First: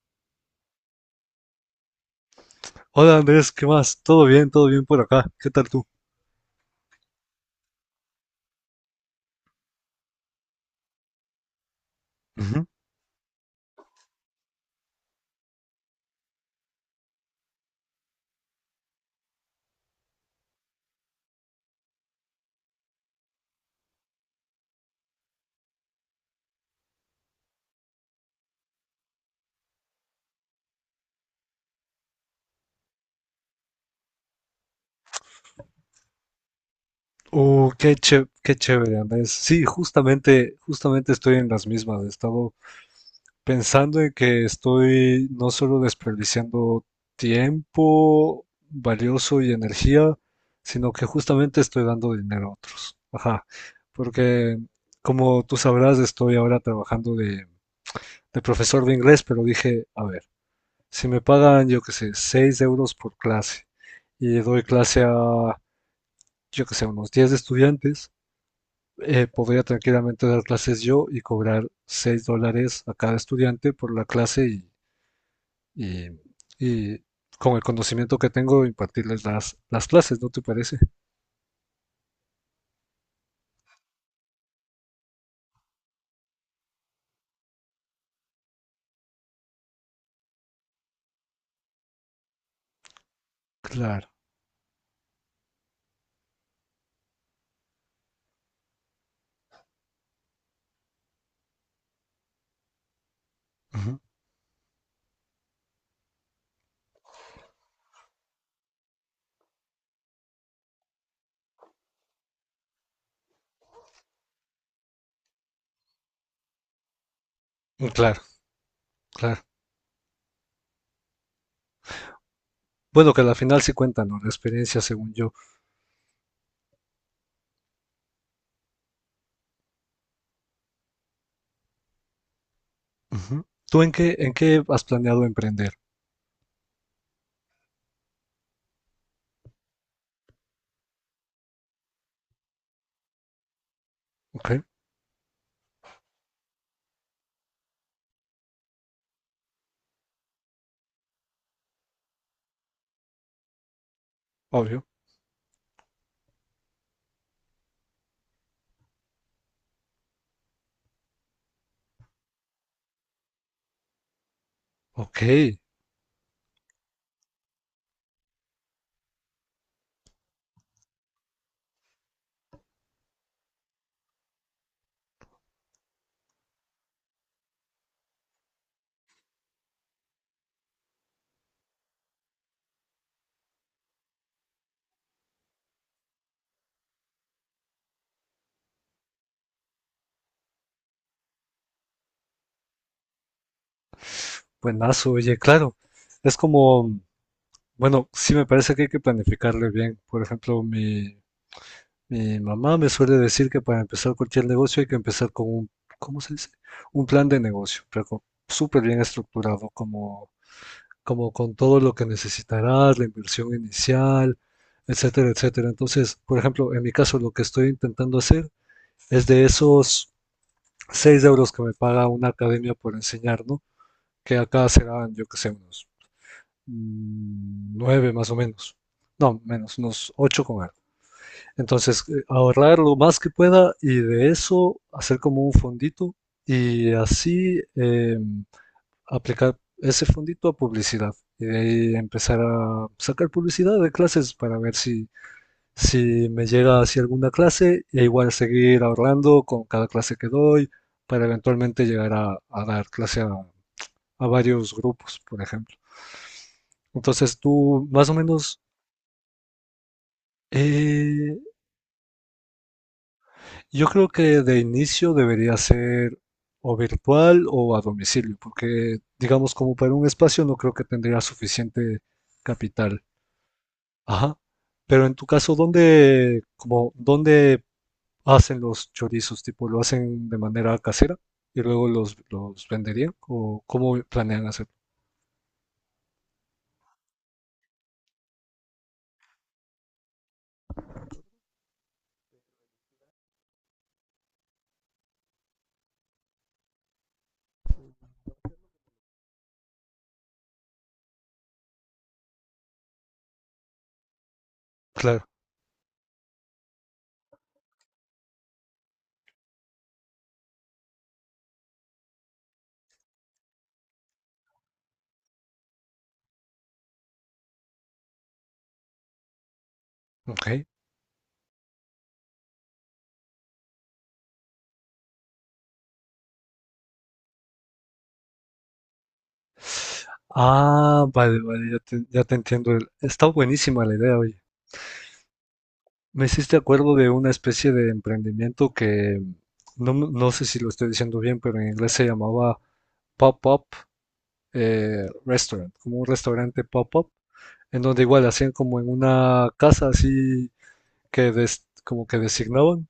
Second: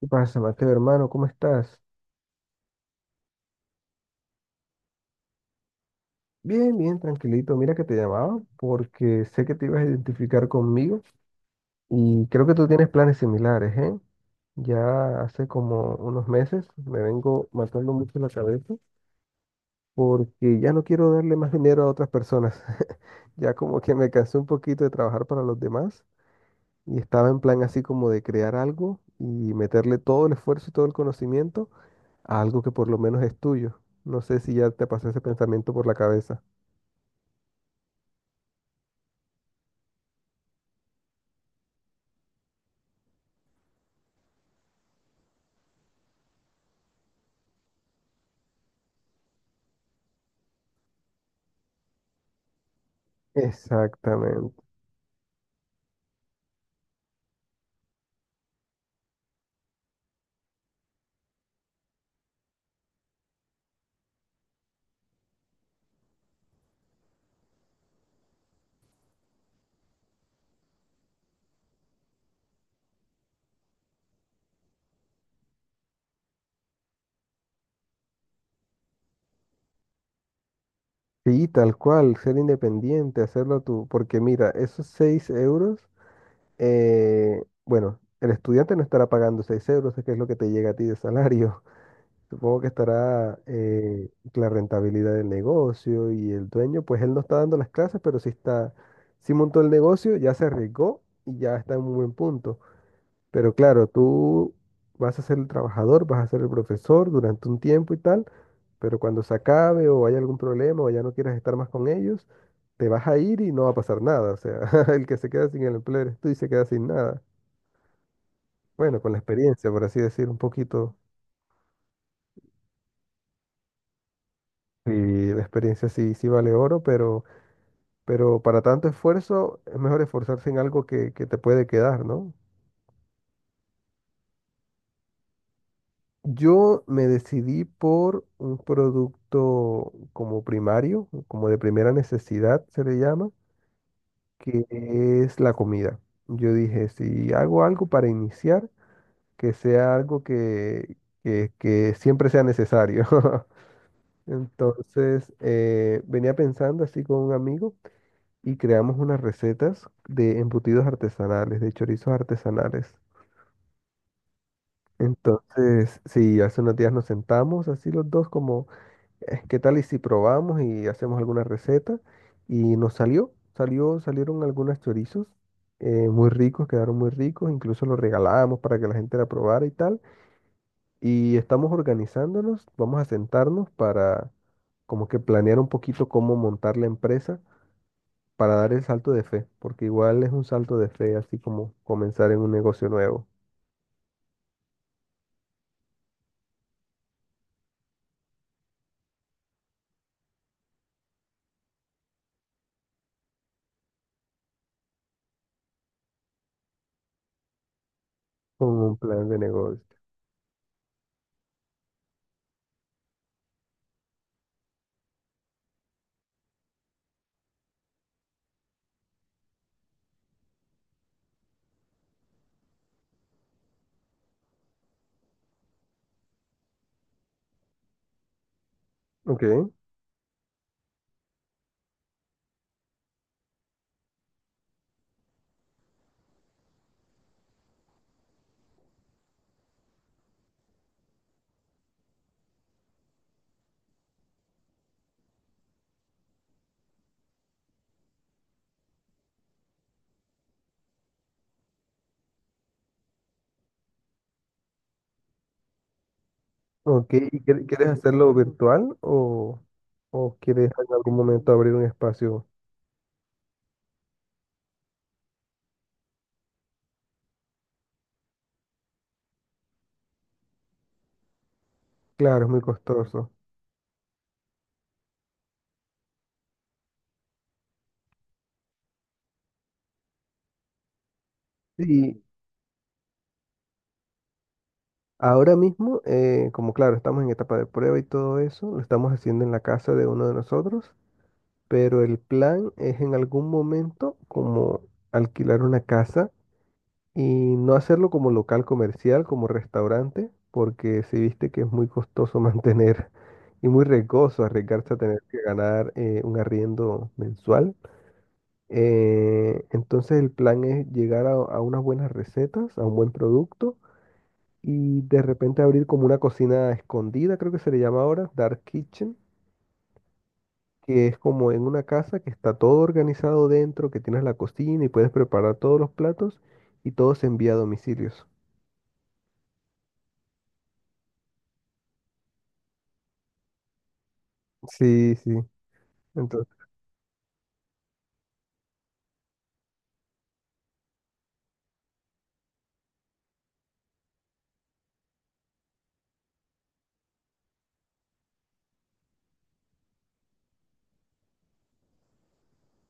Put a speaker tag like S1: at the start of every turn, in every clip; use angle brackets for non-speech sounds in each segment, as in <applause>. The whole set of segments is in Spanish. S1: ¿Qué pasa, Mateo, hermano? ¿Cómo estás?
S2: Hola Andrés, ¿qué más? ¿Todo bien? ¿Todo bien por acá? ¿Qué tal tú?
S1: Bien, bien, tranquilito. Mira que te llamaba porque sé que te ibas a identificar conmigo y creo que
S2: Ujú.
S1: tú tienes planes similares, ¿eh? Ya hace como unos meses me vengo matando mucho la cabeza porque ya no quiero darle más dinero a otras personas. <laughs> Ya como que me cansé un poquito de trabajar para los demás y estaba en plan así como de crear algo y meterle todo el esfuerzo y todo el conocimiento a algo que por lo menos es tuyo. No sé si ya te pasó ese pensamiento por la cabeza.
S2: Qué chévere, Andrés. Sí, justamente estoy en las mismas. He estado pensando en que estoy no solo desperdiciando tiempo valioso y energía, sino que justamente estoy dando dinero a otro. Ajá. Porque,
S1: Exactamente.
S2: como tú sabrás, estoy ahora trabajando de, profesor de inglés, pero dije, a ver. Si me pagan, yo qué sé, 6 euros por clase y doy clase a, yo qué sé, unos 10 estudiantes, podría tranquilamente dar clases yo y cobrar 6 dólares a cada estudiante por la clase y- y con el conocimiento que tengo impartirles las, clases, ¿no te parece?
S1: Sí, tal cual, ser independiente, hacerlo tú, porque mira, esos 6 euros, bueno, el estudiante no estará pagando 6 euros, que es lo que te llega a ti de salario. <laughs> Supongo que estará
S2: Claro.
S1: la rentabilidad del negocio y el dueño, pues él no está dando las clases, pero sí está, sí montó el negocio, ya se arriesgó y ya está en un buen punto. Pero claro,
S2: Ujú.
S1: tú vas a ser el trabajador, vas a ser el profesor durante un tiempo y tal, pero cuando se acabe o haya algún problema o ya no quieras estar más con ellos, te vas a ir y no va a pasar nada. O sea, <laughs> el que se queda sin el empleo eres tú y se queda sin nada.
S2: Claro,
S1: Bueno, con la
S2: claro.
S1: experiencia, por así decir, un poquito.
S2: Bueno, que al final sí cuenta, ¿no? La experiencia, según
S1: Y
S2: yo.
S1: la experiencia sí, sí vale oro, pero para tanto esfuerzo es mejor esforzarse en algo que te puede quedar, ¿no?
S2: Ujú. ¿Tú en qué, has planeado emprender?
S1: Yo me decidí por un producto como primario, como de primera necesidad se le llama, que
S2: Ok,
S1: es la comida. Yo dije, si hago algo para iniciar, que sea algo que siempre sea necesario. <laughs>
S2: obvio.
S1: Entonces, venía pensando así con un amigo y creamos unas recetas de embutidos artesanales, de chorizos artesanales.
S2: Ok.
S1: Entonces, sí, hace unos días nos sentamos así los dos como ¿qué tal y si probamos y hacemos alguna receta? Y nos salieron algunos chorizos, muy ricos, quedaron muy ricos, incluso los regalábamos para que la gente la probara y tal. Y estamos organizándonos, vamos a sentarnos para como que planear un poquito cómo montar la empresa para dar el salto de fe, porque igual es un salto de fe, así como comenzar en un negocio nuevo,
S2: Buenazo, oye, claro. Es como, bueno, sí me parece que hay que planificarle bien. Por ejemplo, mi mamá me suele decir que para empezar cualquier negocio hay que empezar con un, ¿cómo se dice? Un plan de negocio, pero
S1: con
S2: súper
S1: un
S2: bien
S1: plan de
S2: estructurado,
S1: negocio.
S2: como, con todo lo que necesitarás, la inversión inicial, etcétera, etcétera. Entonces, por ejemplo, en mi caso, lo que estoy intentando hacer es de esos 6 euros que me paga una academia por enseñar, ¿no? Que acá serán, yo que sé, unos nueve más o menos. No,
S1: Ok.
S2: menos, unos ocho con algo. Entonces, ahorrar lo más que pueda y de eso hacer como un fondito y así aplicar ese fondito a publicidad. Y de ahí empezar a sacar publicidad de clases para ver si, si me llega hacia alguna clase e igual seguir ahorrando con cada clase que doy para eventualmente llegar a, dar clase a, varios grupos, por ejemplo.
S1: Ok,
S2: Entonces,
S1: ¿y
S2: tú
S1: quieres
S2: más o
S1: hacerlo
S2: menos.
S1: virtual o quieres en algún
S2: Eh,
S1: momento abrir un espacio?
S2: yo creo que de inicio debería ser o virtual o a domicilio, porque digamos como para un espacio no creo que tendría suficiente
S1: Claro, es muy
S2: capital.
S1: costoso.
S2: Ajá. Pero en tu caso, ¿dónde, dónde hacen los chorizos? Tipo, ¿lo hacen de manera casera y luego los,
S1: Sí,
S2: venderían? ¿O cómo planean hacerlo?
S1: ahora mismo, como claro, estamos en etapa de prueba y todo eso, lo estamos haciendo en la casa de uno de nosotros, pero el plan es en algún momento como alquilar una casa y no hacerlo como local comercial, como restaurante, porque si viste que es muy costoso mantener <laughs> y muy riesgoso arriesgarse a tener
S2: Claro.
S1: que ganar un arriendo mensual. Entonces el plan es llegar a unas buenas recetas, a un buen producto y de repente abrir como una cocina escondida, creo que se le llama ahora, Dark Kitchen,
S2: Ok.
S1: que es como en una casa que está todo organizado dentro, que tienes la cocina y puedes preparar todos los platos y todo se envía a domicilios.
S2: Ah, vale, vale, ya te entiendo. Está buenísima la idea, oye.
S1: Sí, sí.
S2: Me
S1: Entonces,
S2: hiciste acuerdo de una especie de emprendimiento que no, no sé si lo estoy diciendo bien, pero en inglés se llamaba Pop-Up Restaurant, como un restaurante pop-up, en donde igual hacían como en una casa así que como que designaban,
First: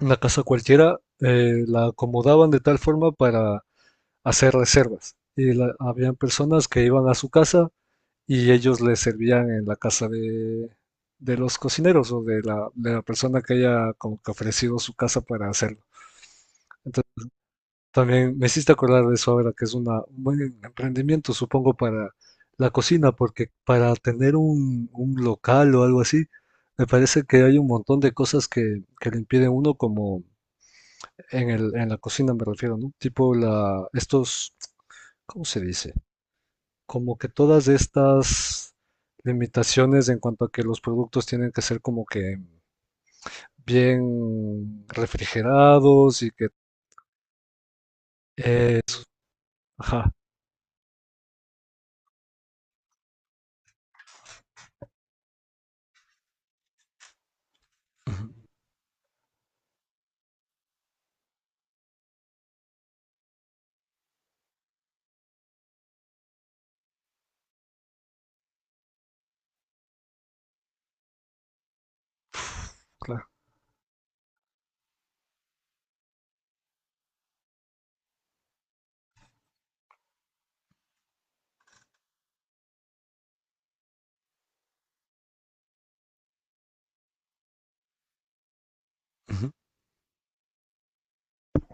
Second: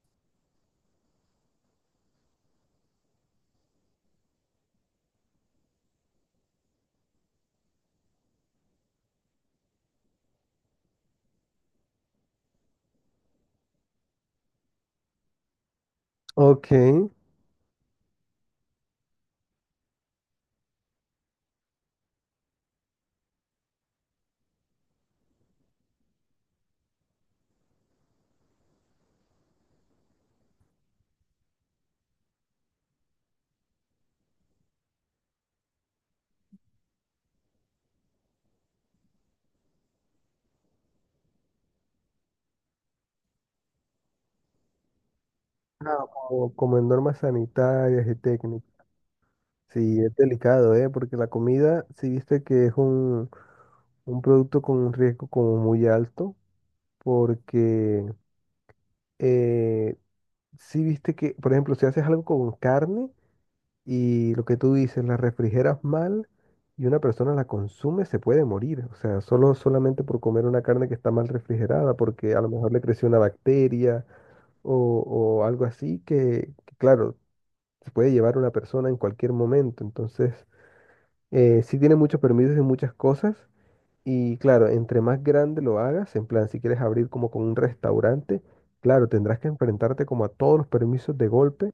S2: una casa cualquiera, la acomodaban de tal forma para hacer reservas. Y habían personas que iban a su casa y ellos les servían en la casa de, los cocineros o de la persona que haya como que ofrecido su casa para hacerlo.
S1: ok.
S2: Entonces, también me hiciste acordar de eso ahora, que es un buen emprendimiento, supongo, para la cocina, porque para tener un, local o algo así, me parece que hay un montón de cosas que, le impiden a uno, como en el, en la cocina me refiero, ¿no? Tipo estos, ¿cómo se dice? Como que todas estas limitaciones en cuanto a que los productos tienen que ser como que bien
S1: Ah,
S2: refrigerados y que...
S1: como, como en normas sanitarias y técnicas.
S2: eh,
S1: Sí,
S2: ajá.
S1: es delicado, ¿eh? Porque la comida, si viste que es un producto con un riesgo como muy alto porque
S2: Ujú.
S1: eh, si viste que, por ejemplo, si haces algo con carne y lo que tú dices, la refrigeras mal y una persona la consume, se puede morir. O sea, solo solamente por comer una carne que está mal refrigerada, porque a lo mejor le creció una
S2: Claro.
S1: bacteria o, o algo así que, claro, se puede llevar a una persona en cualquier momento. Entonces, sí tiene muchos permisos y muchas cosas. Y claro, entre más grande lo hagas, en plan, si quieres abrir como con un restaurante, claro, tendrás que
S2: Ujú.
S1: enfrentarte como a todos los permisos de golpe,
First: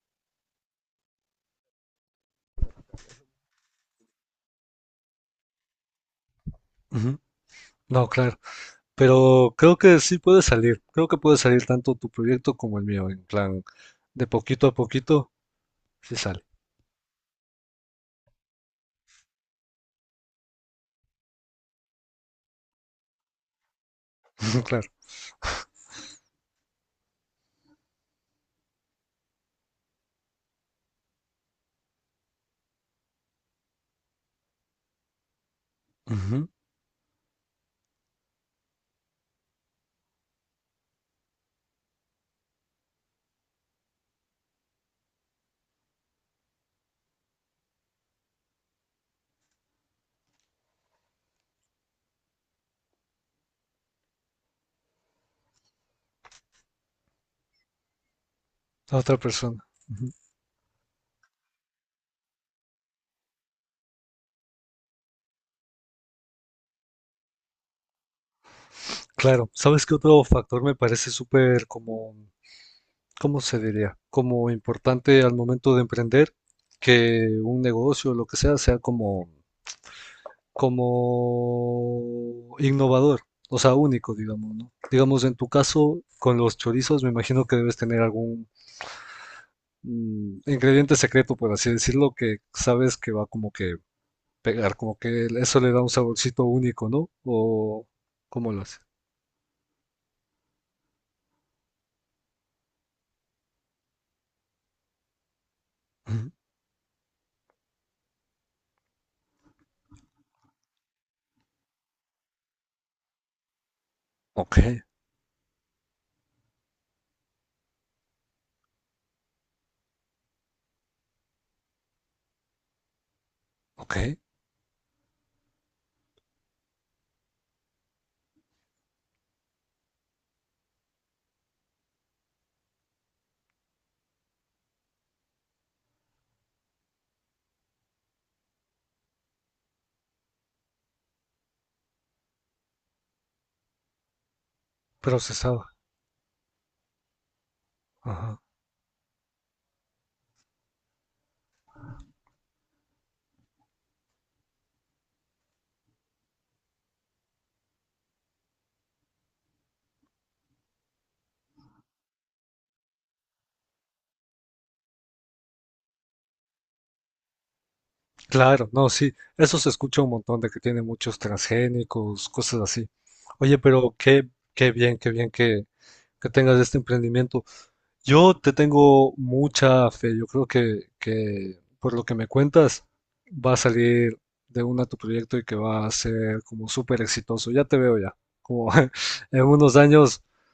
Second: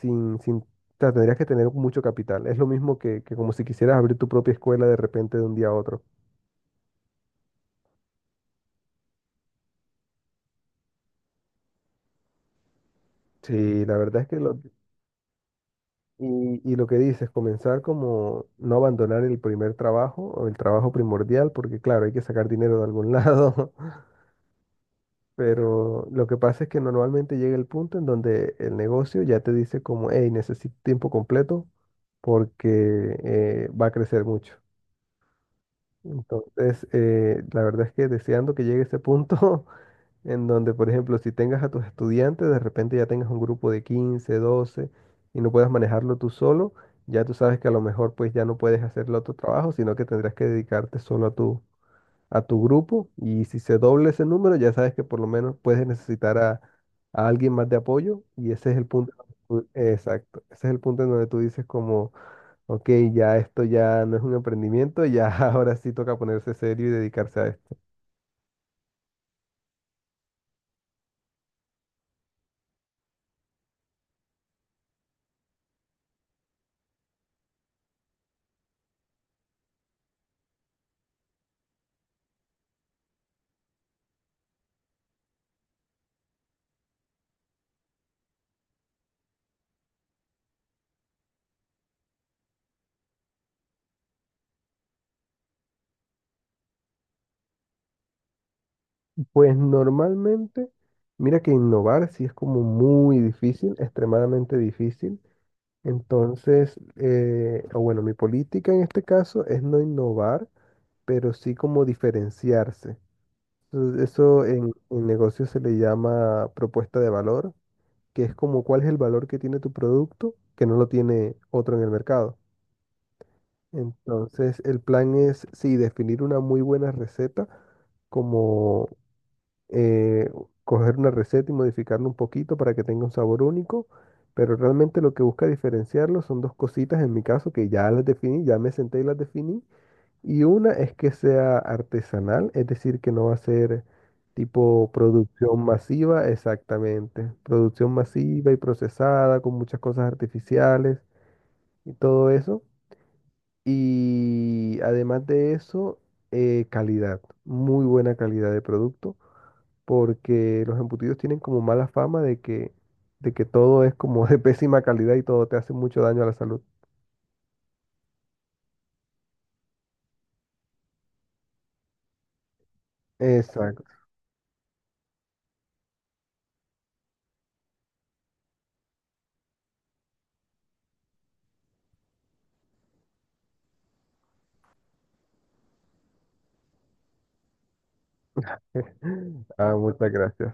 S1: sin, sin, o sea, tendrías que tener mucho capital. Es lo mismo que como si quisieras abrir tu propia escuela de repente de un día a otro.
S2: Ujú. No, claro. Pero creo que sí puede salir. Creo que puede salir tanto tu proyecto como el mío. En plan,
S1: Sí, la verdad es
S2: de
S1: que lo,
S2: poquito a poquito, sí sale.
S1: y lo que dices, comenzar como no abandonar el primer trabajo o el trabajo primordial, porque claro, hay que sacar dinero de algún lado. <laughs>
S2: <laughs> Claro.
S1: Pero lo que pasa es que normalmente llega el punto en donde el negocio ya te dice como, hey, necesito tiempo completo porque va a crecer mucho.
S2: Ujú.
S1: Entonces, la verdad es que deseando que llegue ese punto <laughs> en donde, por ejemplo, si tengas a tus estudiantes, de repente ya tengas un grupo de 15 12 y no puedas manejarlo tú solo, ya tú sabes que a lo mejor pues ya no puedes hacer el otro trabajo, sino que tendrás que dedicarte solo a tu grupo y si se doble ese número, ya sabes que por lo menos puedes necesitar a alguien más de apoyo y ese es el
S2: A
S1: punto. En
S2: otra persona.
S1: donde
S2: Ujú.
S1: exacto, ese es el punto en donde tú dices como, ok, ya esto ya no es un emprendimiento, ya <laughs> ahora sí toca ponerse serio y dedicarse a esto.
S2: Claro. ¿Sabes qué otro factor me parece súper como ¿cómo se diría? Como importante al momento de emprender, que un negocio, lo que sea, sea como, innovador, o sea, único, digamos, ¿no? Digamos, en tu caso, con los chorizos, me imagino que debes tener algún ingrediente secreto, por así decirlo, que sabes que va como que pegar, como que eso le da un saborcito único, ¿no? O, ¿cómo lo hace?
S1: Pues normalmente, mira que innovar sí es como muy difícil, extremadamente difícil.
S2: Ujú.
S1: Entonces, o bueno, mi política en este caso es no innovar, pero sí como diferenciarse. Entonces, eso
S2: Ok,
S1: en negocios se le llama propuesta de valor, que es como cuál es el valor que tiene tu producto que no lo tiene otro en el mercado.
S2: ok.
S1: Entonces, el plan es, sí, definir una muy buena receta, como eh, coger una receta y modificarla un poquito para que tenga un sabor único, pero realmente lo que busca diferenciarlo son dos cositas en mi caso que ya las definí, ya me senté y las definí, y una es que sea artesanal, es decir, que no va a ser tipo producción
S2: Procesado.
S1: masiva, exactamente. Producción masiva y procesada con muchas cosas artificiales y todo eso. Y además de eso, calidad, muy buena calidad de producto, porque los embutidos tienen como mala fama de de que todo es como <laughs> de pésima calidad y todo te hace mucho daño a la salud.
S2: Claro, no, sí, eso se escucha un montón de que tiene muchos transgénicos, cosas así. Oye,
S1: Exacto. <laughs>
S2: pero qué bien que, tengas este emprendimiento. Yo te tengo mucha fe, yo creo que, por lo que me cuentas va a salir de una tu proyecto y que va a ser como súper exitoso. Ya te veo ya, como <laughs> en
S1: Ah,
S2: unos
S1: muchas
S2: años,
S1: gracias.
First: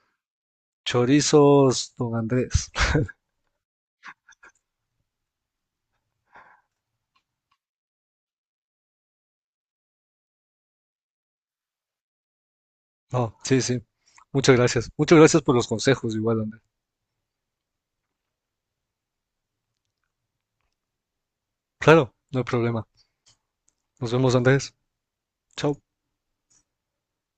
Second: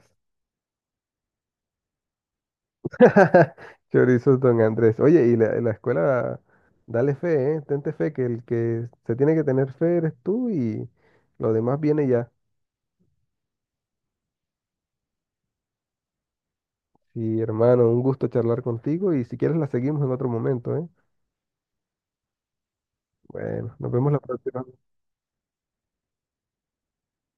S2: chorizos, don Andrés. <laughs>
S1: <laughs> Chorizos Don Andrés. Oye, y la escuela, dale fe, ¿eh? Tente fe, que el que se tiene que tener fe eres tú y lo demás viene ya.
S2: No, sí, sí, muchas gracias. Muchas gracias por los consejos, igual, Andrés.
S1: Sí, hermano, un gusto charlar contigo y si quieres la seguimos en otro momento, ¿eh?
S2: Claro, no hay problema.
S1: Bueno, nos vemos
S2: Nos
S1: la
S2: vemos,
S1: próxima.
S2: Andrés. Chao.